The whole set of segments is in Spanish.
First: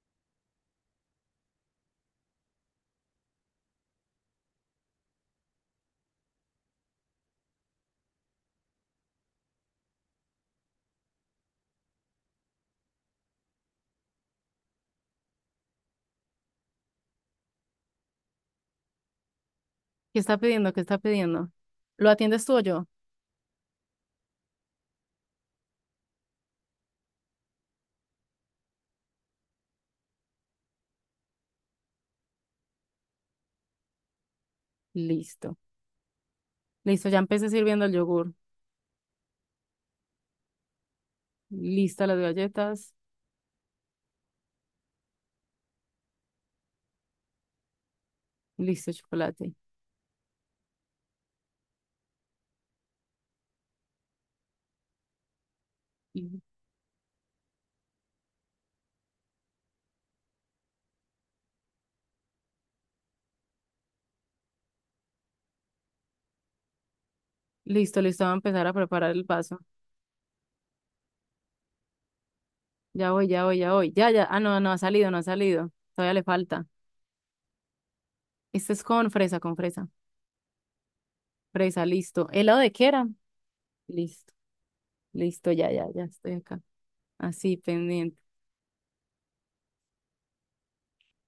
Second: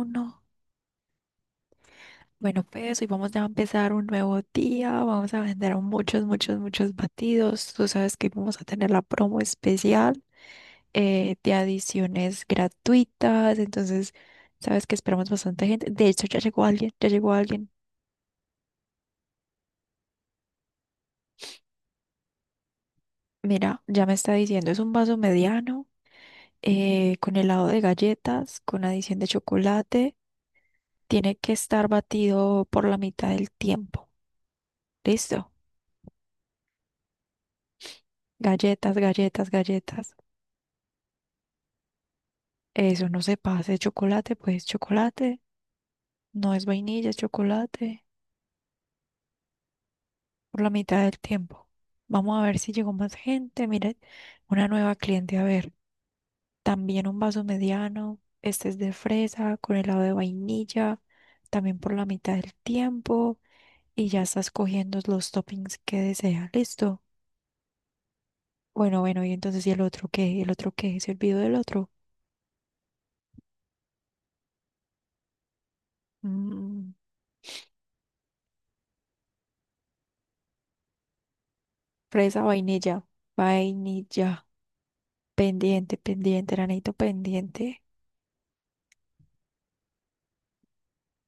Uno. Bueno, pues hoy vamos ya a empezar un nuevo día. Vamos a vender muchos, muchos, muchos batidos. Tú sabes que vamos a tener la promo especial de adiciones gratuitas. Entonces, sabes que esperamos bastante gente. De hecho, ya llegó alguien, ya llegó alguien. ¿Qué está pidiendo? ¿Qué está pidiendo? ¿Lo atiendes tú o yo? Mira, ya me está diciendo, es un vaso mediano con helado de galletas, con adición de chocolate. Tiene que estar batido por la mitad del tiempo. ¿Listo? Listo. Listo, ya empecé sirviendo el yogur. Galletas, galletas, galletas. Lista las galletas. Eso no se pase. Chocolate, pues chocolate. No es vainilla, es chocolate. Listo el chocolate. Por la mitad del tiempo. Vamos a ver si llegó más gente. Mire, una nueva cliente. A ver, Y- también un vaso mediano. Este es de fresa con helado de vainilla. También por la mitad del tiempo. Y ya estás cogiendo los toppings que desea. Listo. Listo, listo, va a empezar a Bueno, preparar bueno, el y vaso. entonces, ¿y el otro qué? ¿El otro qué? ¿Se olvidó del otro? Ya voy, ya voy, ya voy. Ya, ya. Ah, no, no ha salido, no ha salido. Todavía le falta. Mm, Este es con fresa, con fresa. Fresa, listo. Fresa, ¿Helado de qué vainilla. era? Listo, Vainilla. listo, ya, ya, Pendiente, ya estoy pendiente, acá. Ranito, Así, pendiente. pendiente.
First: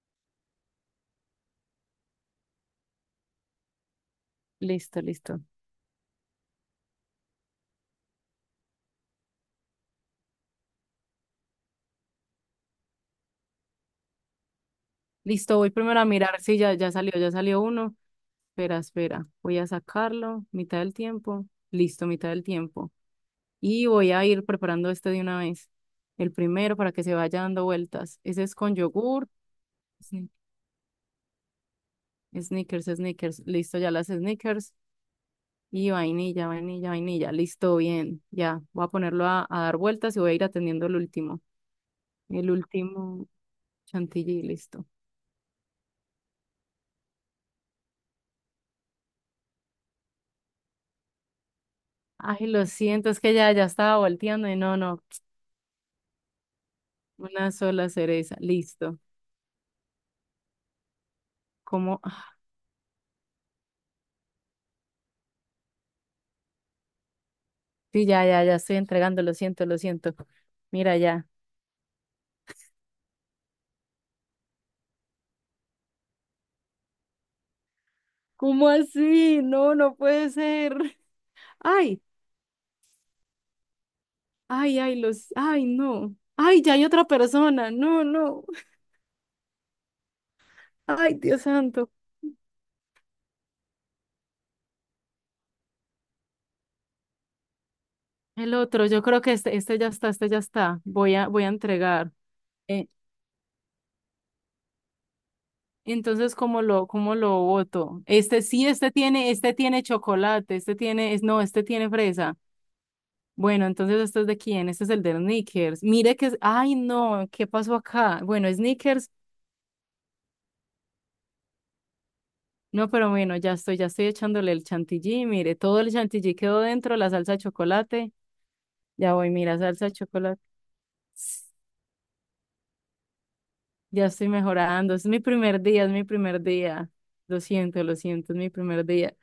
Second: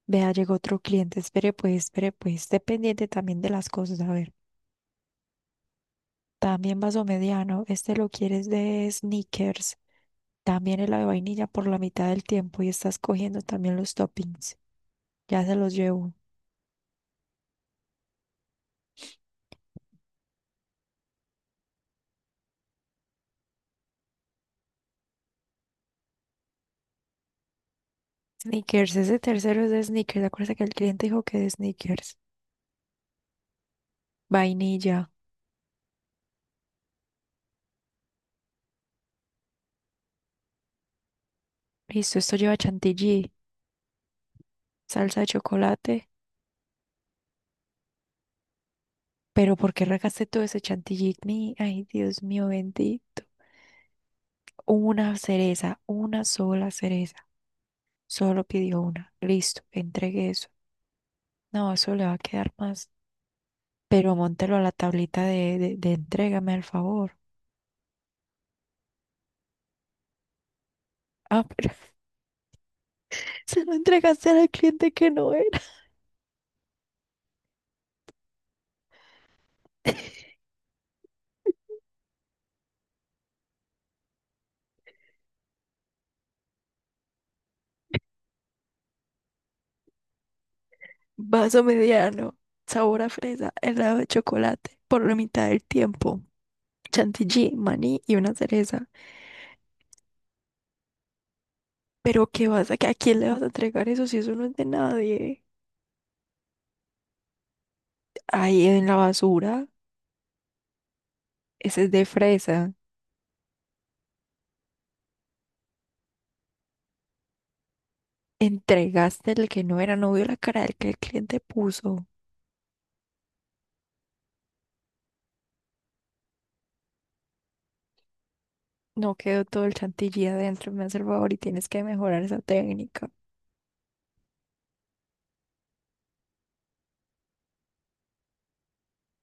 Vea, llegó otro cliente. Espere, pues, espere, pues. Esté pendiente también de las cosas. A ver, Listo, listo. también vaso mediano. Este lo quieres de sneakers. También el de vainilla por la mitad del tiempo. Y estás cogiendo también los toppings. Ya se Listo, voy los primero a llevo. mirar. Sí, ya, ya salió uno. Espera, espera. Voy a sacarlo. Mitad del tiempo. Listo, mitad del tiempo. Y voy a ir preparando este de una vez. El primero para que se vaya dando vueltas. Ese es con Sneakers, ese yogur. tercero es de sneakers. Sni- Acuérdate que el cliente dijo que de sneakers. Snickers, Snickers. Listo, ya las Snickers. Vainilla. Y vainilla, vainilla, vainilla. Listo, bien. Ya, voy a ponerlo a dar vueltas y voy a ir atendiendo el último. Listo, esto El lleva último chantilly, chantilly, listo. salsa de chocolate. Pero ¿por qué regaste todo ese chantilly? Ay, Dios Ay, mío, lo siento, es bendito. que ya, ya estaba volteando y no, no. Una cereza, una sola cereza. Una sola cereza, Solo pidió listo. una. Listo, entregue eso. No, eso ¿Cómo? le va a Ah, quedar más. Pero móntelo a la tablita de entrégame al favor. sí, ya, ya, ya estoy entregando, lo siento, lo siento. Mira ya. Ah, pero se lo entregaste al cliente que no era. ¿Cómo así? No, no puede ser. Ay, ay, ay, los, ay, no. Ay, ya hay otra persona. No, no. Ay, Dios Vaso santo. mediano, sabor a fresa, helado de chocolate, por la mitad del tiempo. Chantilly, maní y una El otro, cereza. yo creo que este ya está, este ya está. Voy a entregar. Pero qué vas Eh, ¿a quién le vas a entregar eso si eso no es de nadie? entonces, ¿cómo lo voto? Este Ahí sí, en este la tiene, este basura. tiene chocolate, este tiene, es, no, este Ese tiene es de fresa. fresa. Bueno, entonces este es de quién, este es el de Snickers. Mire que es, ay no, ¿qué pasó acá? Bueno, Snickers, Entregaste el que no era, no vio la cara del que el cliente puso. no, pero bueno, ya estoy echándole el chantilly, mire, todo el chantilly quedó dentro, la salsa de chocolate, ya No voy, quedó mira, todo el salsa de chantilly chocolate, adentro, me hace el favor y tienes que mejorar esa técnica. ya estoy mejorando, es mi primer día, es mi primer día, lo siento, es mi primer día.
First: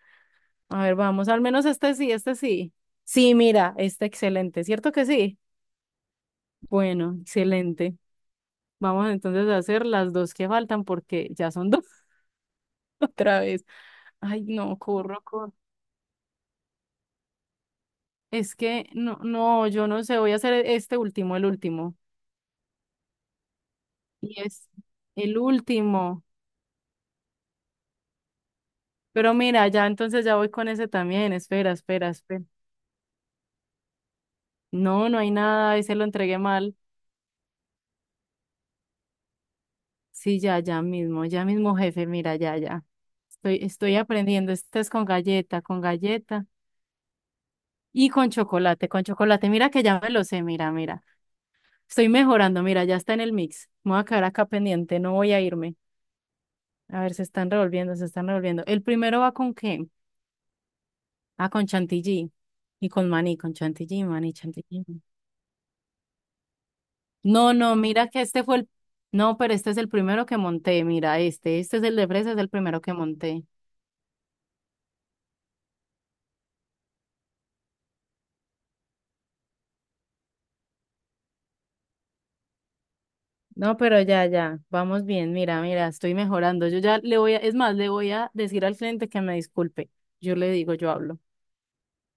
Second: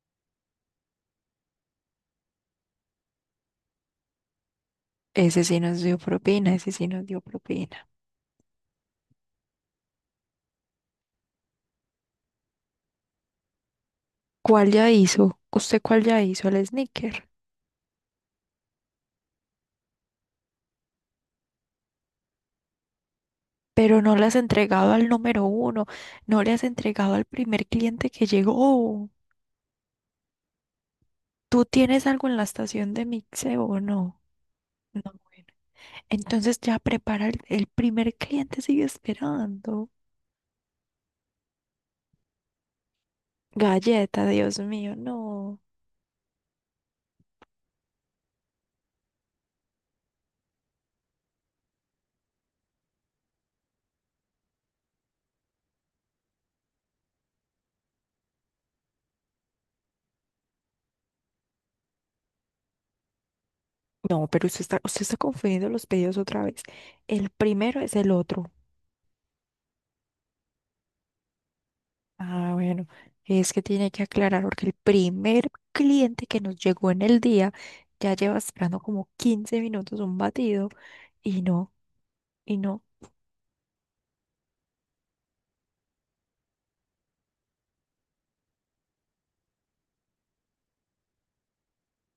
A ver, vamos, al menos este sí, este sí. Sí, mira, está excelente, ¿cierto que sí? Ese sí nos dio propina, ese sí nos Bueno, dio propina. excelente. Vamos entonces a hacer las dos que faltan porque ya son dos otra vez. Ay, ¿Cuál no, ya corro, hizo? corro. ¿Usted cuál ya hizo? El sneaker. Es que no, no, yo no sé, voy a hacer este último, el último. Pero no le has Y es entregado al el número uno, último. no le has entregado al primer cliente que llegó. Pero mira, ya entonces ya voy con ese también. ¿Tú Espera, tienes espera, algo en la espera. estación de mixeo o no? No. No, no hay nada, ese lo entregué Entonces mal. ya prepara el primer cliente, sigue esperando. Sí, ya, ya mismo, jefe, mira, ya, ya. Estoy Galleta, aprendiendo. Dios Este es mío, no. Con galleta y con chocolate, con chocolate. Mira que ya me lo sé, mira, mira. Estoy mejorando, mira, ya está en el mix. Me voy a quedar acá pendiente, no voy a irme. A ver, se están revolviendo, se están revolviendo. El primero ¿va con qué? Ah, con Chantilly. Y con maní, con Chantilly, No, maní, pero Chantilly. usted está confundiendo los pedidos otra vez. El No, no, primero es mira el que este otro. fue el... No, pero este es el primero que monté, mira, este es el de fresa, es el Ah, primero bueno, que monté. es que tiene que aclarar porque el primer cliente que nos llegó en el día ya lleva esperando como 15 minutos un batido y no, y no. No, pero ya, ya, vamos bien, mira, mira, estoy mejorando. Yo ya le voy a, es más, le voy a decir al cliente que me disculpe. Yo le digo, yo hablo.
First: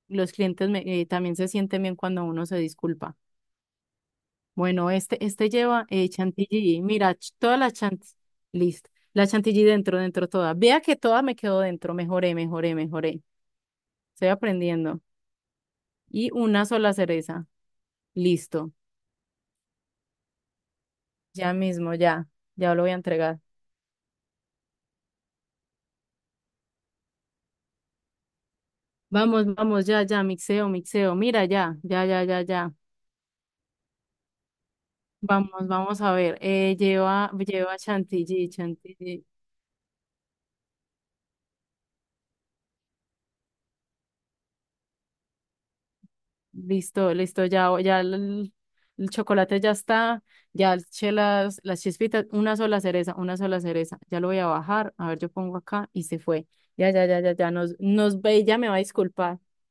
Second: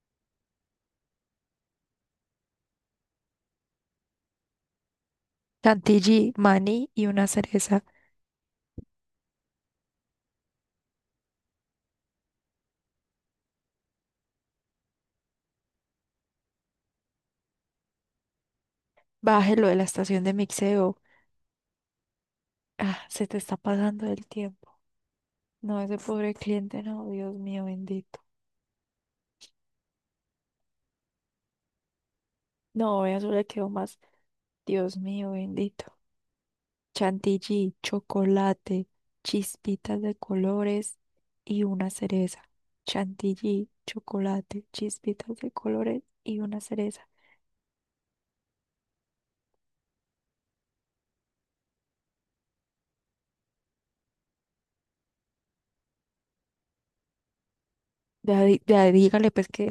Los clientes también se sienten bien cuando uno se disculpa. Bueno, este lleva Chantilly, chantilly. maní y Mira, una toda la cereza. chantilly. Listo. La chantilly dentro, dentro toda. Vea que toda me quedó dentro. Mejoré, mejoré, mejoré. Estoy aprendiendo. Y una sola cereza. Listo. Bájelo de la estación de mixeo. Ya mismo, ya. Ya lo voy a Ah, se te entregar. está pasando el tiempo. No, ese pobre cliente, no, Dios mío bendito. Vamos, vamos, ya, ya. Mixeo, mixeo. Mira, ya, ya, ya, ya, ya. No, eso le quedó más, Dios mío Vamos, bendito. vamos a ver. Lleva, Chantilly, lleva chantilly, chocolate, chantilly. chispitas de colores y una cereza. Chantilly, chocolate, chispitas de colores y una cereza. Listo, listo, ya, ya el chocolate ya está, ya eché las chispitas, una sola cereza, ya lo voy a bajar, a ver, yo pongo acá y se fue. Ya, ya, ya, ya, ya, nos ve Ya, y ya me va a ya dígale disculpar, pues que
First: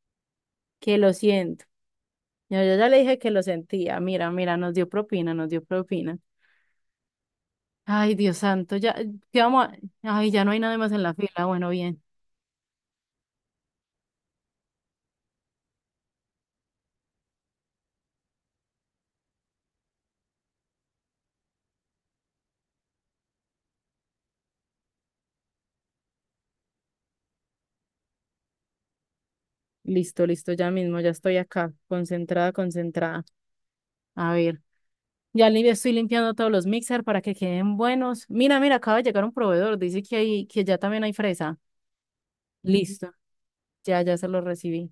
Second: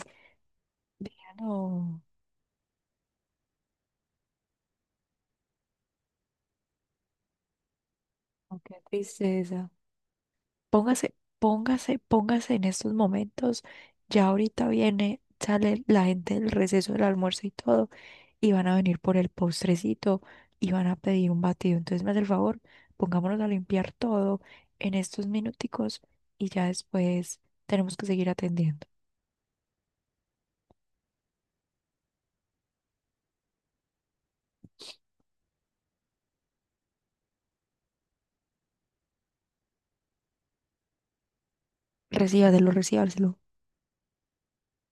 que lo ya siento. no, Ya, yo ya le dije que lo sentía, mira, mira, nos dio propina, nos dio propina. Ay, Dios no, santo, qué ya, ¿qué vamos tristeza. a-? Ay, ya no hay nada más en Póngase, la fila, bueno, póngase, bien. póngase en estos momentos. Ya ahorita viene, sale la gente del receso del almuerzo y todo. Y van a venir por el postrecito y van a pedir un batido. Entonces me hace el favor, pongámonos a limpiar todo en estos minuticos y ya después tenemos que seguir atendiendo. Listo, listo, ya mismo, ya estoy acá, concentrada, concentrada. A ver. Ya estoy limpiando todos los mixer para que queden buenos. Mira, mira, acaba de llegar un proveedor. Dice que hay, que ya también hay fresa. Recíbaselo, Listo. recíbaselo. Ya, ya se lo recibí.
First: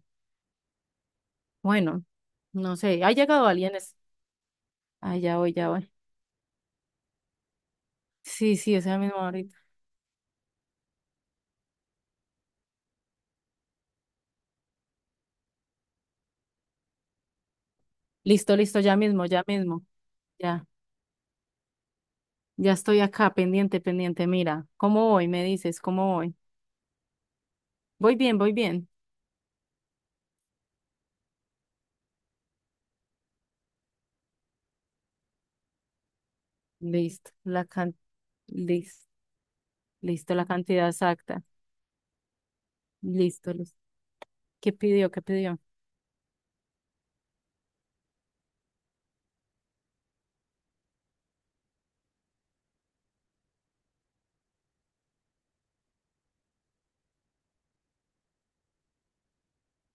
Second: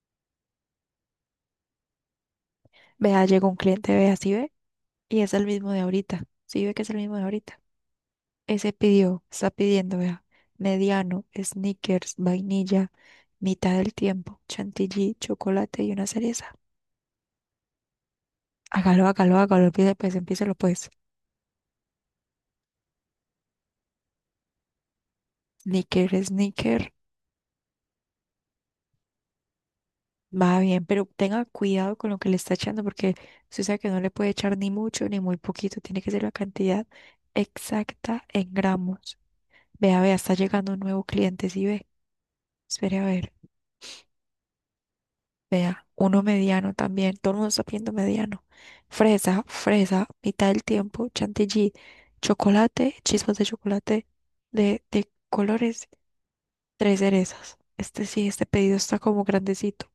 Bueno, no sé. ¿Ha Vea, llegado llegó un alguien? cliente, vea, si ve, Ah, y es ya el voy, ya mismo de voy. ahorita. Si ve que es el mismo de ahorita. Sí, Ese sí, esa pidió, misma está ahorita. pidiendo, vea, mediano, Snickers vainilla, mitad del tiempo, chantilly, chocolate y una cereza. Listo, listo, ya Hágalo, mismo, hágalo, ya hágalo, mismo. empiece pues, empiécelo Ya, pues. ya estoy acá, pendiente, pendiente. Mira, ¿cómo voy? Me dices, Snicker, ¿cómo voy? snicker. Voy bien, voy bien. Va bien, pero tenga cuidado con lo que le está echando porque usted sabe que no le puede echar ni mucho ni muy poquito, tiene que ser la cantidad Listo, la can... exacta en Listo, gramos. Vea, vea, está listo, la llegando un cantidad nuevo exacta. cliente, sí ve. Espere a ver, Listo, listo. ¿Qué pidió? ¿Qué pidió? vea, uno mediano también, todo el mundo está pidiendo mediano. Fresa, fresa, mitad del tiempo, chantilly, chocolate, chispas de chocolate de colores, tres cerezas. Este sí, este pedido está como grandecito.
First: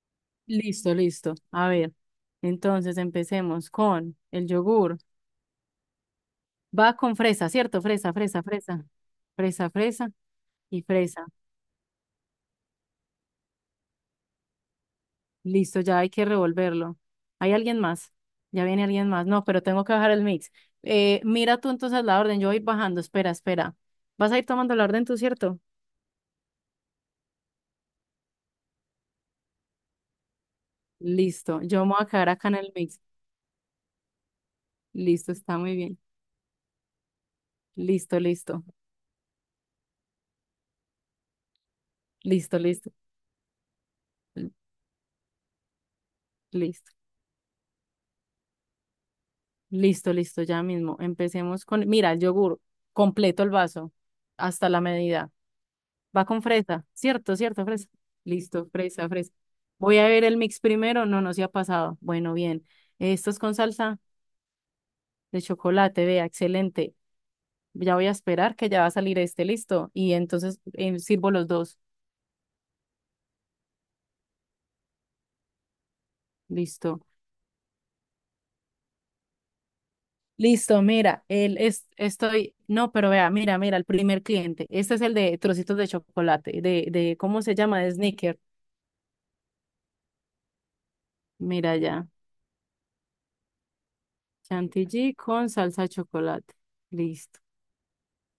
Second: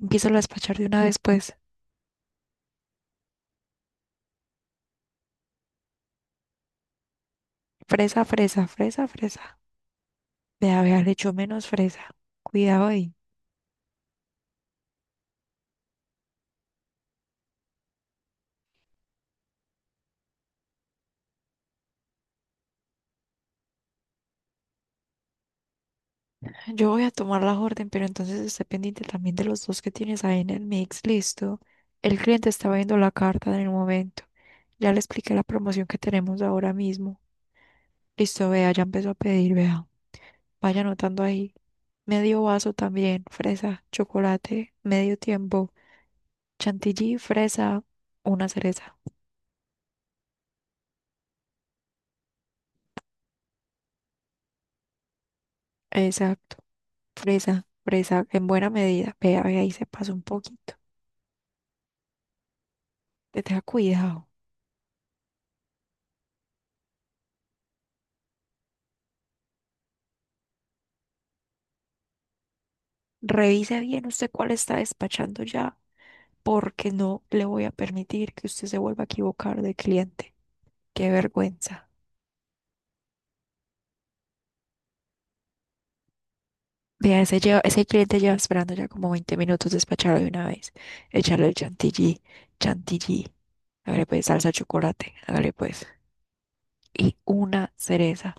Empiezo a despachar de Listo, una vez, listo. pues. A ver, entonces empecemos con el yogur. Va con fresa, ¿cierto? Fresa, Fresa, fresa, fresa, fresa. fresa, fresa. Fresa, fresa De y haberle fresa. hecho menos fresa. Cuidado ahí. Listo, ya hay que revolverlo. ¿Hay alguien más? Ya viene alguien más. No, pero tengo que bajar el mix. Mira tú entonces la orden. Yo voy bajando. Espera, espera. Vas a ir tomando la orden tú, ¿cierto? Yo voy a tomar la orden, pero entonces esté pendiente también de los dos que tienes ahí en el mix. Listo. Listo. Yo me voy a El quedar acá cliente en está el viendo mix. la carta en el momento. Ya le Listo, expliqué la está muy promoción que bien. tenemos ahora mismo. Listo, Listo, listo. vea, ya empezó a pedir, vea. Vaya anotando ahí. Medio Listo, vaso listo. también, fresa, chocolate, medio tiempo, Listo. chantilly, fresa, una cereza. Listo, listo, ya mismo. Empecemos con, mira, el yogur, completo el vaso, hasta la medida. Va con Exacto, fresa, ¿cierto? ¿Cierto? fresa, Fresa. fresa, en Listo, buena fresa, medida. fresa. Vea, vea, ahí se Voy a pasa un ver el mix poquito. primero, no, no se ha pasado. Bueno, bien. Esto es Te con tenga salsa cuidado. de chocolate, vea, excelente. Ya voy a esperar que ya va a salir este, listo. Y entonces sirvo los dos, Revise bien usted cuál está despachando ya, porque listo. no le voy a permitir que usted se vuelva a equivocar de cliente. Listo, Qué mira, vergüenza. No, pero vea, mira, mira, el primer cliente. Este es el de trocitos de chocolate, Vea, ese, ¿cómo se lleva- llama? ese De cliente lleva Snickers. esperando ya como 20 minutos despacharlo de una vez. Echarle el Mira ya. chantilly, chantilly. Hágale pues salsa de chocolate, Chantilly con hágale salsa pues. de chocolate. Y Listo. una cereza.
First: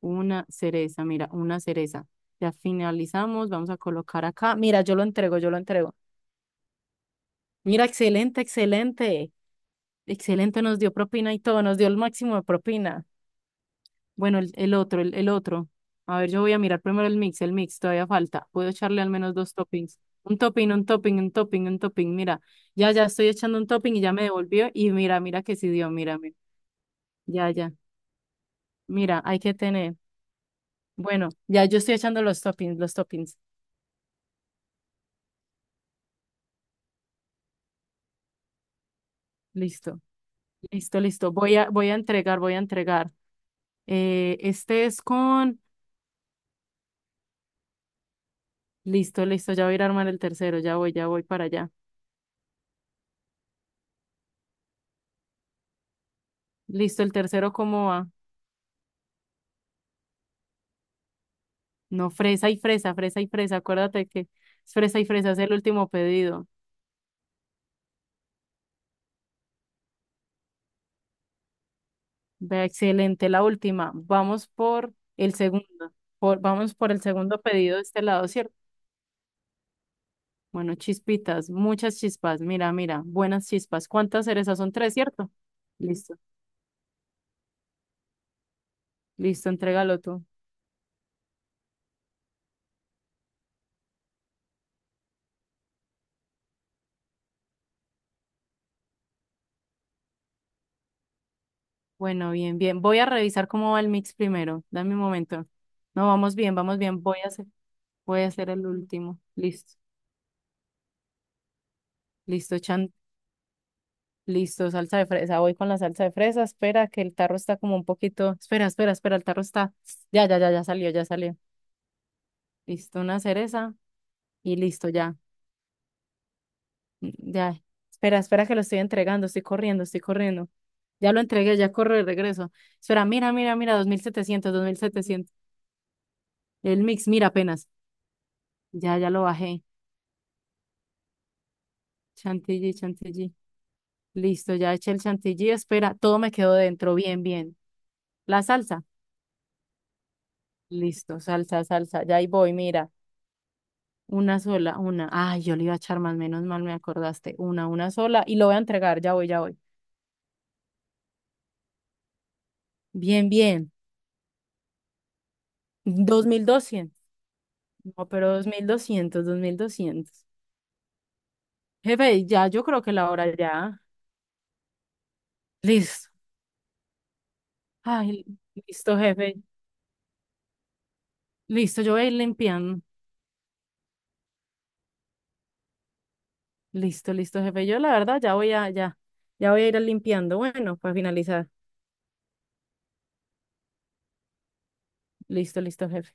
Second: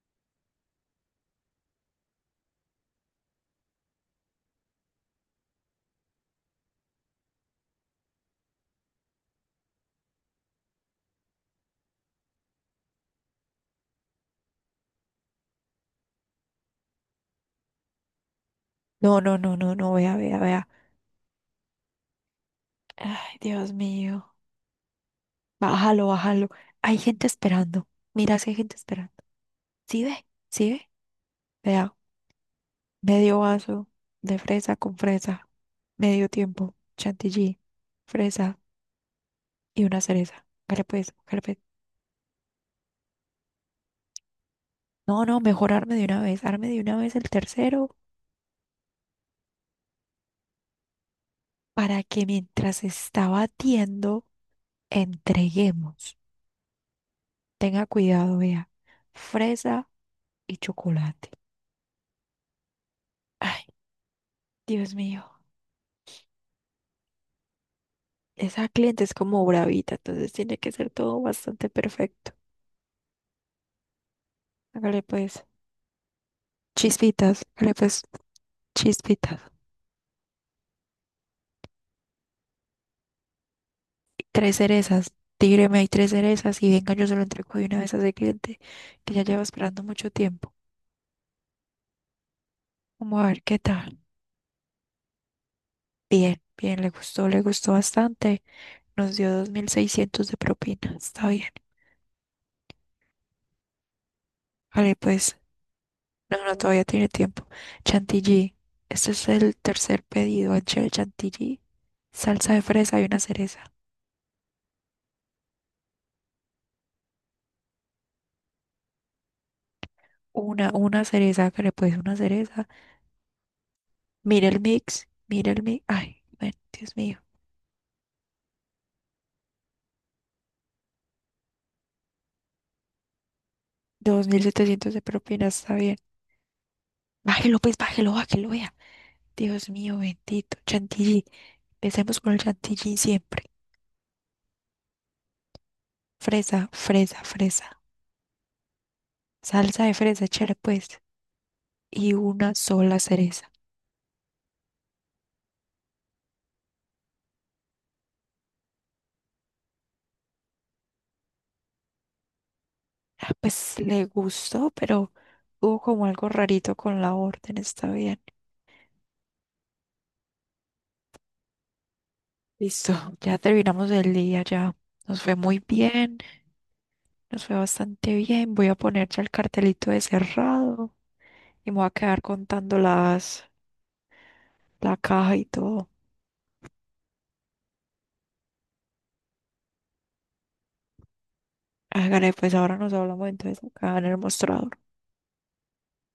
Una cereza, mira, una cereza. Ya finalizamos, vamos a colocar acá. Mira, yo lo entrego, yo lo entrego. Mira, excelente, excelente. Excelente, nos dio propina y todo, nos dio el máximo de propina. Bueno, el otro, el otro. A ver, yo voy a mirar primero el mix, todavía falta. Puedo echarle al No, menos no, dos no, no, no, toppings. vea, Un vea, vea. topping, un topping, un topping, un topping. Mira, ya, ya estoy Ay, echando un Dios topping y ya me mío. devolvió. Y mira, mira que sí dio, Bájalo, mira, mira. bájalo. Hay gente Ya, ya. esperando. Mira si hay gente esperando. Mira, hay que tener. ¿Sí ve? ¿Sí ve? Bueno, ya yo estoy Vea, echando los toppings, los toppings. medio vaso de fresa con fresa, medio tiempo, chantilly, fresa y una Listo, cereza. Hágale listo, pues, listo. hágale Voy pues. a, voy a entregar, voy a entregar. Este es No, no, con... mejor arme de una vez, arme de una vez el tercero Listo, listo, ya voy a ir a armar el tercero, ya voy para allá. para que mientras está batiendo, entreguemos. Listo, el tercero, Tenga ¿cómo va? cuidado, vea, fresa y chocolate. No, fresa y fresa, fresa y fresa. Ay, Acuérdate que es Dios fresa y mío, fresa, es el último pedido. esa cliente es como bravita, entonces tiene que ser todo bastante perfecto. Vea, excelente, la última. Vamos por Hágale el pues, segundo, vamos por el segundo chispitas, hágale pedido de pues, este lado, ¿cierto? chispitas. Bueno, chispitas, muchas chispas. Mira, mira, buenas chispas. ¿Cuántas Tres cerezas? Son tres, cerezas. ¿cierto? Tigre, me hay tres Listo. cerezas y venga, yo se lo entrego de una vez a ese cliente que ya lleva Listo, esperando entrégalo mucho tú. tiempo. Vamos a ver qué tal. Bien, bien, le gustó bastante. Nos dio 2.600 de propina. Está bien. Bueno, bien, bien. Voy a revisar cómo va el mix primero. Dame Vale, un pues, momento. No, vamos no, bien, no, vamos todavía bien. tiene Voy a tiempo. hacer, voy a hacer Chantilly. el Este último. es el Listo, tercer pedido. Anchel chantilly, salsa listo, de chan. fresa y una cereza. Listo, salsa de fresa. Voy con la salsa de fresa. Espera, que el tarro está como un poquito. Espera, espera, espera, el tarro está. Ya, ya, ya, ya Una, salió, una ya salió. cereza, que le puedes una cereza. Listo, una cereza Mira y el listo, mix, ya. mira el mix. Ay, bueno, Dios Mm, mío. ya. Espera, espera, que lo estoy entregando. Estoy corriendo, estoy corriendo. Ya lo entregué, ya corro de regreso. Espera, mira, mira, mira, dos dos mil dos mil setecientos dos mil setecientos de setecientos propina, está bien. El mix, mira Bájelo, apenas. pues, bájelo, bájelo, vea. Ya, ya lo bajé. Dios mío, bendito. Chantilly. Empecemos con el Chantilly, chantilly chantilly. siempre. Listo, ya eché el chantilly. Espera, todo me quedó Fresa, dentro. fresa, Bien, bien. fresa. La salsa. Salsa de fresa, échale pues. Listo, salsa, salsa. Y Ya ahí voy, una mira. sola cereza. Una sola, una. Ay, yo le iba a echar más, menos mal me acordaste. Una sola. Y lo voy a entregar, ya voy, ya voy. Bien, Ah, bien. pues le gustó, pero hubo como dos algo mil rarito doscientos con la orden, está No, bien. pero dos mil doscientos, 2.200. Jefe, ya, yo creo Listo, que la hora ya ya. terminamos el día, ya. Nos fue muy Listo. bien, nos fue bastante Ay, bien. Voy a listo, poner ya el jefe. cartelito de cerrado y me Listo, voy a yo voy a ir quedar contando limpiando. la caja y todo. Listo, listo, jefe. Yo la verdad ya voy a ir limpiando. Bueno, para finalizar. Hágale, pues ahora nos hablamos entonces acá en el mostrado. Listo, listo, jefe.